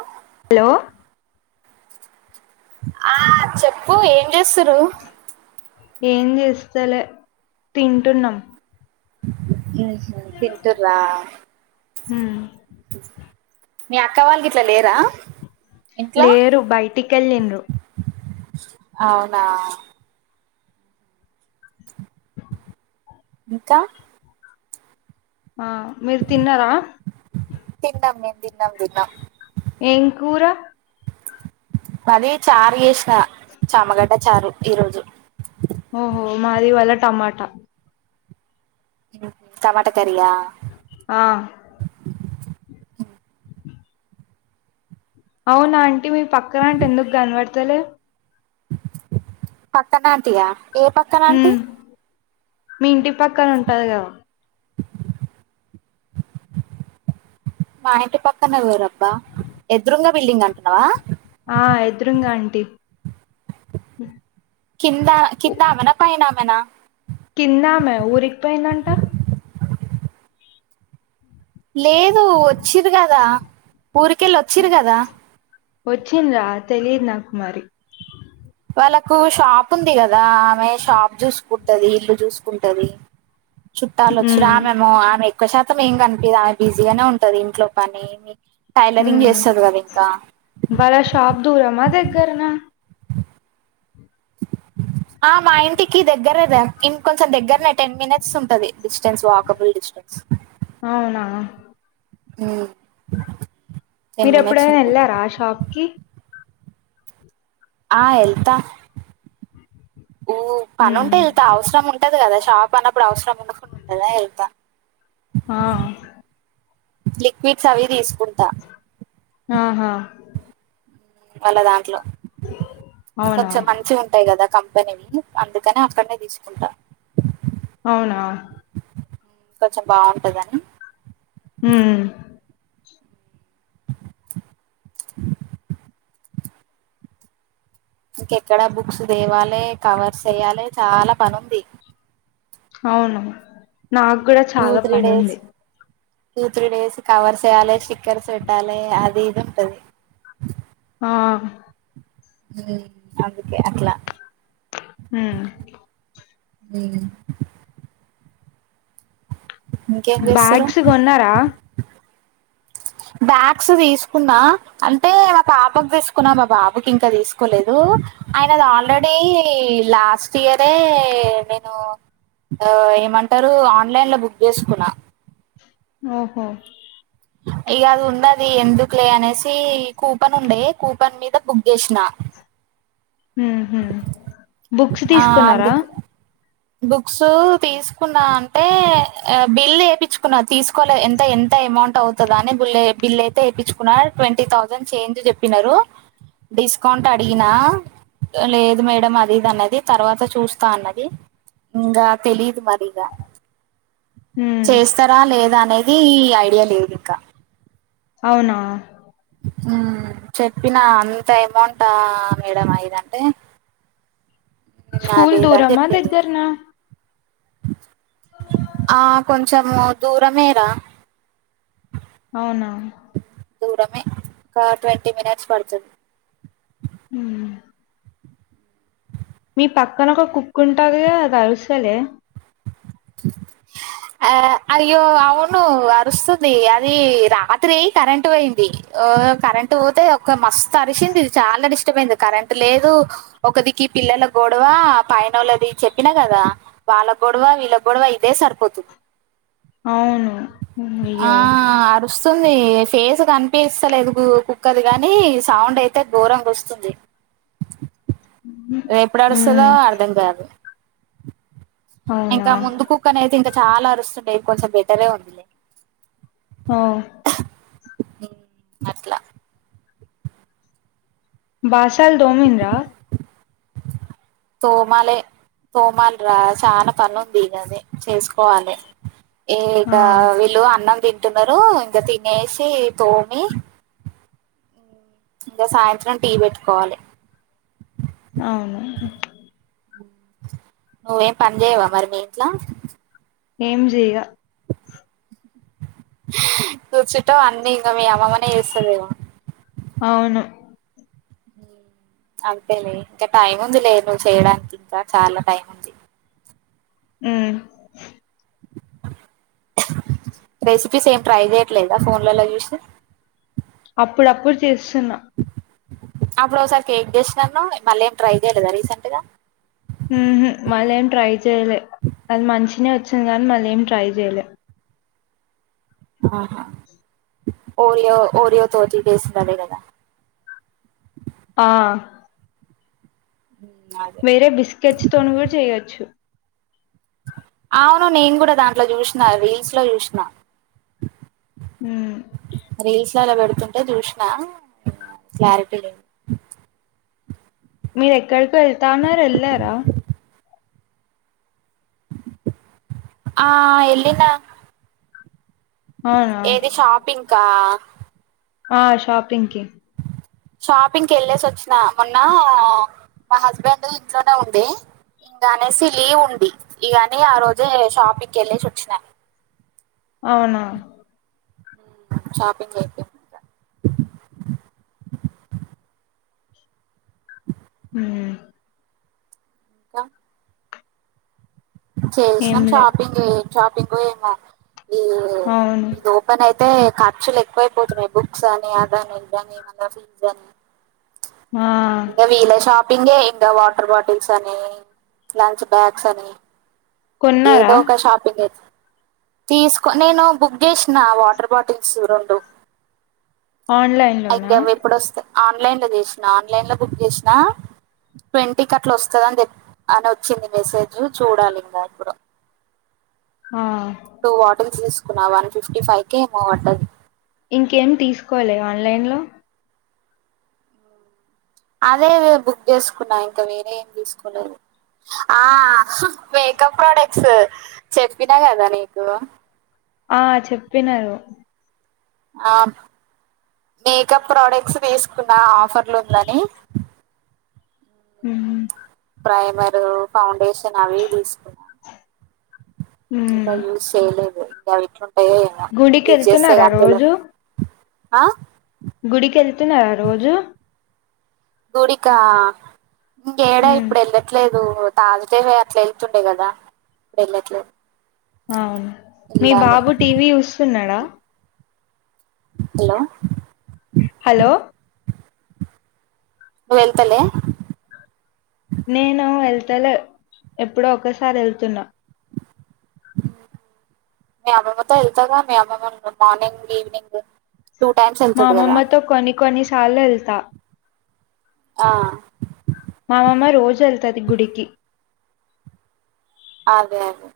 ఒ హలో ఆ చెప్పు ఏం జేస్సురు ఏం జేస్తలే తింటున్నాం ఉహు తింటురా ఉమ్ మీ అక్క వాళ్ళు గిట్లా లేరా ఇంట్లో లేరు బైటికెళ్ళిండ్రు అవునా ఇంకా ఆ మీరు తిన్నారా తింటాం మేం తిన్నాం దిన్నం దినం ఏంకూర మది చారు ఏష్నా చామగడ్డ చారు ఈ రోజు ఓహో మాది ఇవ్వాళ్ళ టమాట టమాట కారియా ఆ అవునా అంటీ మీ పక్కన ఆంటీ ఎందుకు కన్వడ్తలేదు పక్కన అంటీయా ఏ పక్కన అంటి ఉమ్ మీ ఇంటి పక్కన ఉంటది గదా మా ఇంటి పక్కన ఎవరబ్బా ఎద్రుంగ బిల్డింగ్ అంటున్నావా ఆ ఎద్రుంగా అంటీ కిందా కిందామెనా పైనామెనా కిందమె ఊరికిపోయిందంట లేదు ఒచ్చిరు గదా ఊరికేళ్ళ ఒచ్చిరు గదా ఒచ్చిందా తెలీద్ నాకు మరి వాళ్ళలకు షాప్ ఉంది గదా ఆమె షాప్ జుస్కుంటది ఇల్లు జుస్కుంటది చుట్టాలు వచ్చిన ఉమ్ ఆమెమో ఆమె ఎక్కువ శాతం ఏం కనిపియాది ఆమె బిజీగానే ఉంటది ఇంట్లో పని టైలరింగ్ ఉమ్ చేస్తది కదా ఇంకా వాళ్ళ షాప్ దూరమా దగ్గరనా ఆ మా ఇంటికి దగ్గరదా ఇమ్ కొంచెం దగ్గరనే టెన్ మినిట్స్ ఉంటది డిస్టెన్స్ వాకబుల్ డిస్టెన్స్ అవునా అ మీరేప్పుడైనా వెళ్లారా ఆ షాప్ కి ఆ వెళ్తా ఊ పని ఉంటే హ్మ్ వెళ్తా అవసరం ఉంటది కదా షాప్ అన్నప్పుడు అవసరం ఉండకుండా ఉంటందా వెళ్తా ఆ లిక్విడ్స్ అవి తీసుకుంటా ఆహా వాళ్ళ దాంట్లో అవునా? కొంచెం మంచిగా ఉంటాయి కదా కంపెనీవి అందుకనే అక్కడనే తీసుకుంటా అవునా కొంచెం బాగుంటదని ఉమ్ ఇంకెక్కడా బుక్స్ దేవాలి కవర్స్ వెయ్యాలే చాలా పని ఉంది అవును నాక్కూడా two three days two three days covers వెయ్యాలి స్టిక్కర్స్ పెట్టాలే అది ఇది ఉంటది ఆ అందుకే అట్లా హ అ ఇంకేం చేస్తారు బ్యాగ్స్ కొన్నారా బ్యాగ్స్ తీసుకున్నా అంటే మా పాపకు తీసుకున్నా మా బాబుకి ఇంకా తీసుకోలేదు అయనది ఆల్రెడీ లాస్ట్ ఇయరే నేను ఏమంటారు ఆన్లైన్లో బుక్ చేసుకున్నా ఓహో ఇక అది ఉన్నది ఎందుకులే అనేసి కూపన్ ఉండే కూపన్ మీద బుక్ చేసిన ఉ హు బుక్స్ ఆ తీసుకున్నారా అందుకు బుక్స్ తీసుకున్నా అంటే బిల్ ఏపిచ్చుకున్న తీసుకోలే ఎంత ఎంత ఎమౌంట్ అవుతు దాని బుల్ బిల్ అయితే వేపిచ్చుకున్నారు ట్వంటీ థౌజండ్ చేంజ్ చెప్పినారు డిస్కౌంట్ అడిగినా లేదు మేడం అది ఇది అన్నది తర్వాత చూస్తా అన్నది ఇంగా తెలీదు మరీగా హ్మ్. చేస్తారా లేదా అనేది ఈ ఐడియా లేదు అవునా ఉమ్ చెప్పిన అంత అమౌంట్ ఆ మేడం ఐదంటే స్కూల్ దూరమా, [unintelligible] దగ్గరనా? ఆ కొంచము దూరమేర అవునా దూరమే ఒక ట్వంటీ మినిట్స్ పడుతుం ఉ మీ పక్కన ఒక కుక్ ఉంటది కదా అది అరుస్తా హామ్ ఆ అయ్యో అవును అరుస్తది అది రాత్రి కరెంటు పోయింది ఓ కరెంట్ పోతే ఒక మస్తు అరిసింది చాల డిస్టబ్ అయింది కరెంట్ లేదు ఒకదికి పిల్లల గొడవ పైన ఒళ్ళది చెప్పినా కదా వాళ్ళ గొడవ వీళ్ళ గొడవ ఇదే సరిపో [unintelligible] అవును ఆ అయ్యో! అ వస్తుంది ఫేస్ కనిపిస్తలేదు కుక్కది కాని సౌండ్ అయితే ఘోరంగ వస్తుంది హు ఎప్పుడూ అరుస్తదో అర్థం కాదు అవునా? ఇంకా ముందు కుక్క అనే అయితే ఇంక చాలా అరుస్తుండే ఇది కొంచెం బెటరే ఉంది హ అట్ల బాషల్ దొమిండ్ర తోమాలే తోమాల్రా చాలా పనుంది కాది చేసుకోవాలే ఏ ఆ ఇక వీళ్ళు అన్నం తింటున్నారు ఇంక తినేసి తోమి ఇంగ సాయంత్రం టీ పెట్టుకోవాలే అవును నువ్వేం పని చేయవా మరి నీ ఇంట్ల ఏం జేయ కూర్చుంటావు అన్నీ ఇంగ మీ అమ్మమ్మనే చేస్తుదేమో అవును అంతేలే ఇంకా టైం ఉందిలే నువ్వు చేయడానికి ఇంక చాలా టైం ఉం ఉ రెసిపీస్ ఏం ట్రై చెయట్లేద ఫోన్లలో చూసి అప్పుడప్పుడు చేస్తున్న అప్పుడు ఒకసారి కేక్ చేసినాను అన్నావ్ మళ్ళీ ఏం ట్రై చేయలేద రీసెంట్గా ఉహు మళ్ళ ఏం ట్రై చెయలే అది మంచినే వచ్చింది కానీ మళ్ళ ఏం ట్రై చెయలే ఆహా ఓరియో ఓరియో తోటి చేసింది అదే కదా ఆ [unintelligible] వేరే బిస్కెట్స్ తోని కూడ చేయొచ్చు అవును నేను కూడ దాంట్లో చూసిన రీల్స్ లో చూసిన ఉ రీల్సలో పెడుతుంటే చూసిన క్లారిటీ లే మీరు ఎక్కడికో ఎళ్తా అన్నారు ఎళ్ళార ఆ ఎల్లిన అవునా ఏది షాపింక ఆ షాపింగ్కి షాపింగ్కి ఎళ్ళేసి వచ్చినా మొన్న మా హస్బెండ్ ఇంట్లోనే ఉండే ఇంక అనేసి లీవ్ ఉంది ఇ అని ఆ రోజే షాపికి ఎల్లెసి వచ్చిన అవునా షాపింగ్ అయితే ఉమ్మ్ ఇంకా ఏం చేసినం లే షాపింగ్ ఎ ఏం షాపింగో ఏమో అవును పన అయితే ఖర్చులు ఎక్కువయిపోతున్నాయి బుక్స్ అని అదని ఇదని మల్ల ఫీజ్ అని ఆ ఇగవీల్ల షాప్ ప్పింగే ఇంగ వాటర్ బాటిల్స్ అని లంచ్ బాక్స్ అని ఏదో కొన్నారా ఒక షాపింగ్ అయితుం తీసుకో నేను బుక్ చేసిన వాటర్బాటిల్స్ రొండు ఆన్లైన్ అయితే లోనా అవి ఎప్పుడో స్తా ఆన్లైన్లో చేసినా ఆన్లైన్ లో బుక్ చేసినా ట్వంటి కట్ల వస్తదని చెప్ప అని అచ్చింది మెసేజ్ చూడాలి ఇంగ ఎప్పుడో ఆ టూ బాటిల్స్ తీసుకున్నా వన్ ఫిఫ్టీ ఫైవ్ కే ఏమో వడ్డది ఇంకేం తీసుకోలె ఆన్లైన్లో అదే బుక్ చేసుకున్నా ఇంక వేరే ఏం తీసుకోలేదు ఆ మేకప్ ప్రోడక్ట్స్ చెప్పిన కద నీకు ఆ చెప్పినరు ఆ మేకప్ ప్రోడక్ట్స్ వేసుకున్న ఆఫర్లు ఉందని ఉమ్మ్ ప్రైమరు ఫౌండేషన్ అవి తీసుకున్న హ్మ్ ఇంకా యూజ్ చేయలేదు ఇంక అవి ఎట్లుంటాయో ఏమో గుడికి యూజ్ చేస్తే వెళ్తున్నారా గాని తెల్వదు రోజు ఆ గుడికి ఎళ్తున్నారా రోజు గుడికా ఇంకేడా హ్మ్ ఇప్పుడు ఎళ్ళట్లేదు తాసుడే అట్లా ఎళ్తుండే కదా వెళ్ళట్లేదు అవును మీ వెళ్ళాలి బాబు టీవీ చూస్తున్నాడా హలో హలో నువ్ వెళ్తలే నేను ఎళ్తలే ఎప్పుడో ఒకసారి ఎళ్తున్నా [inaudible] మీ అమ్మమ్మతో ఎళ్తావు గా మీ అమ్మమ్మ మార్నింగ్ ఈవినింగ్ టూ టైమ్స్ మా వెళ్తది కదా అమ్మమ్మతో కొన్ని కొన్నిసార్లు ఎళ్తా ఆ మా అమమ్మ రోజు వెళ్తుది గుడికి అదే అదే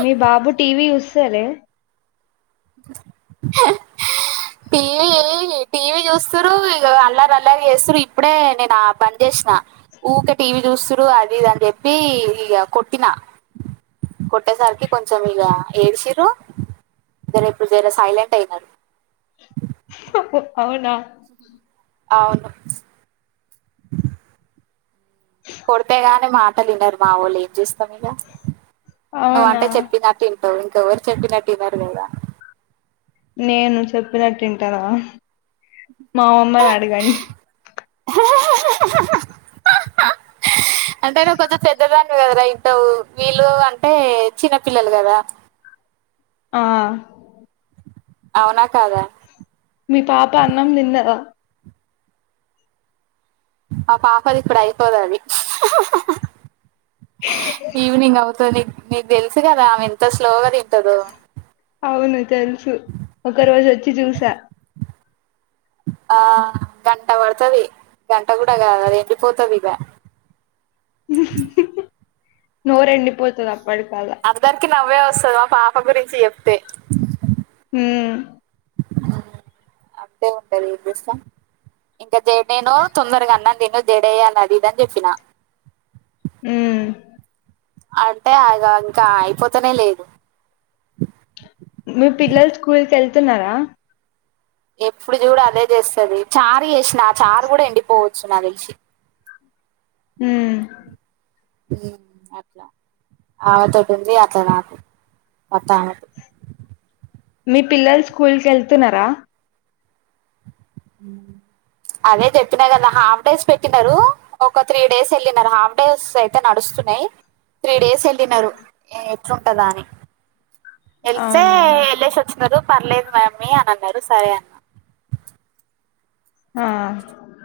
మీ బాబు టీవీ చూస్తలే హా టీవీ టీవీ చూస్తురు ఇక అల్లారి అల్లారి చేస్తురు ఇప్పుడే నేను ఆ పని చేసిన ఊకే టీవీ చూస్తురు అది ఇది అని చెప్పి ఇక కొట్టిన కొట్టే సార్కి కొంచెం ఇగా ఏడ్సిరు జరే ఇప్పుడుజర సైలెంట్ అయినారు హ్మ్ అవునా అవును కొడితేగానీ మాటలు వినరు మా వాళ్ళు ఏం చేస్తావు ఇక నువ్వు అవునా అంటే చెప్పిన వింటావు ఇంక ఎవరు చెప్పినట్టు వినరు కదా నేను చెప్పినట్టు వింటానా మామమ్మని అడగండి హా హా హా అంటే నువ్వు కొంచం పెద్దదానివి కదరా వింటావు వీళ్ళు అంటే చిన్నపిల్లలు కదా ఆ అవునా కాదా మీ పాప అన్నం తిన్నద ఆ పాపది ఇప్పుడు అయిపోదది ఈవినింగ్ అవుతు తది నీకు తెలుసు కదా ఆమె ఎంత స్లోగా తింటదొ అవును తెలుసు ఒక రోజు వచ్చి చూసా ఆ గంట పడతది గంట కూడా కాదు ఎండి పోతది ఇగా నోరెండపోతుందా అప్పటి కల్లా అందరికి నవ్వే వస్తుంది మా పాప గురించి చెప్తే హామ్ అంతే ఉంటది ఏం చేస్తాం ఇంకా జడ నేను తొందరగా అన్నం తిను నేను జడేయాలి అది ఇది అని చెప్పిన ఉ అంటే ఆగా ఇంకా అయిపోతనే లేదు మీ పిల్లలు స్కూల్ కి వెళ్తున్నారా ఎప్పుడు చూడ అదే చేస్తది చారు చేసిన ఆ చారు కూడా ఎండిపోవచ్చు నా తెలిసి హామ్ అట్లా ఆమెతో ఉంది అట్లా నాకు మొత్తానికి మీ పిల్లలు స్కూల్ కి వెళ్తున్నారా అదే చెప్పిన కదా హాఫ్ డేస్ పెట్టినారు ఒక త్రీ డేస్ వెళ్ళిం హాఫ్ డేస్ అయితే నడుస్తున్నాయి త్రీ డేస్ వె వెళ్ళినారు ఎట్లుంటదా అని వెళ్తే అవునా వెళ్ళసి వచ్చన్నారు పర్లేదు మ్యామ్మీ అని అన్నారు సరే అ ఆ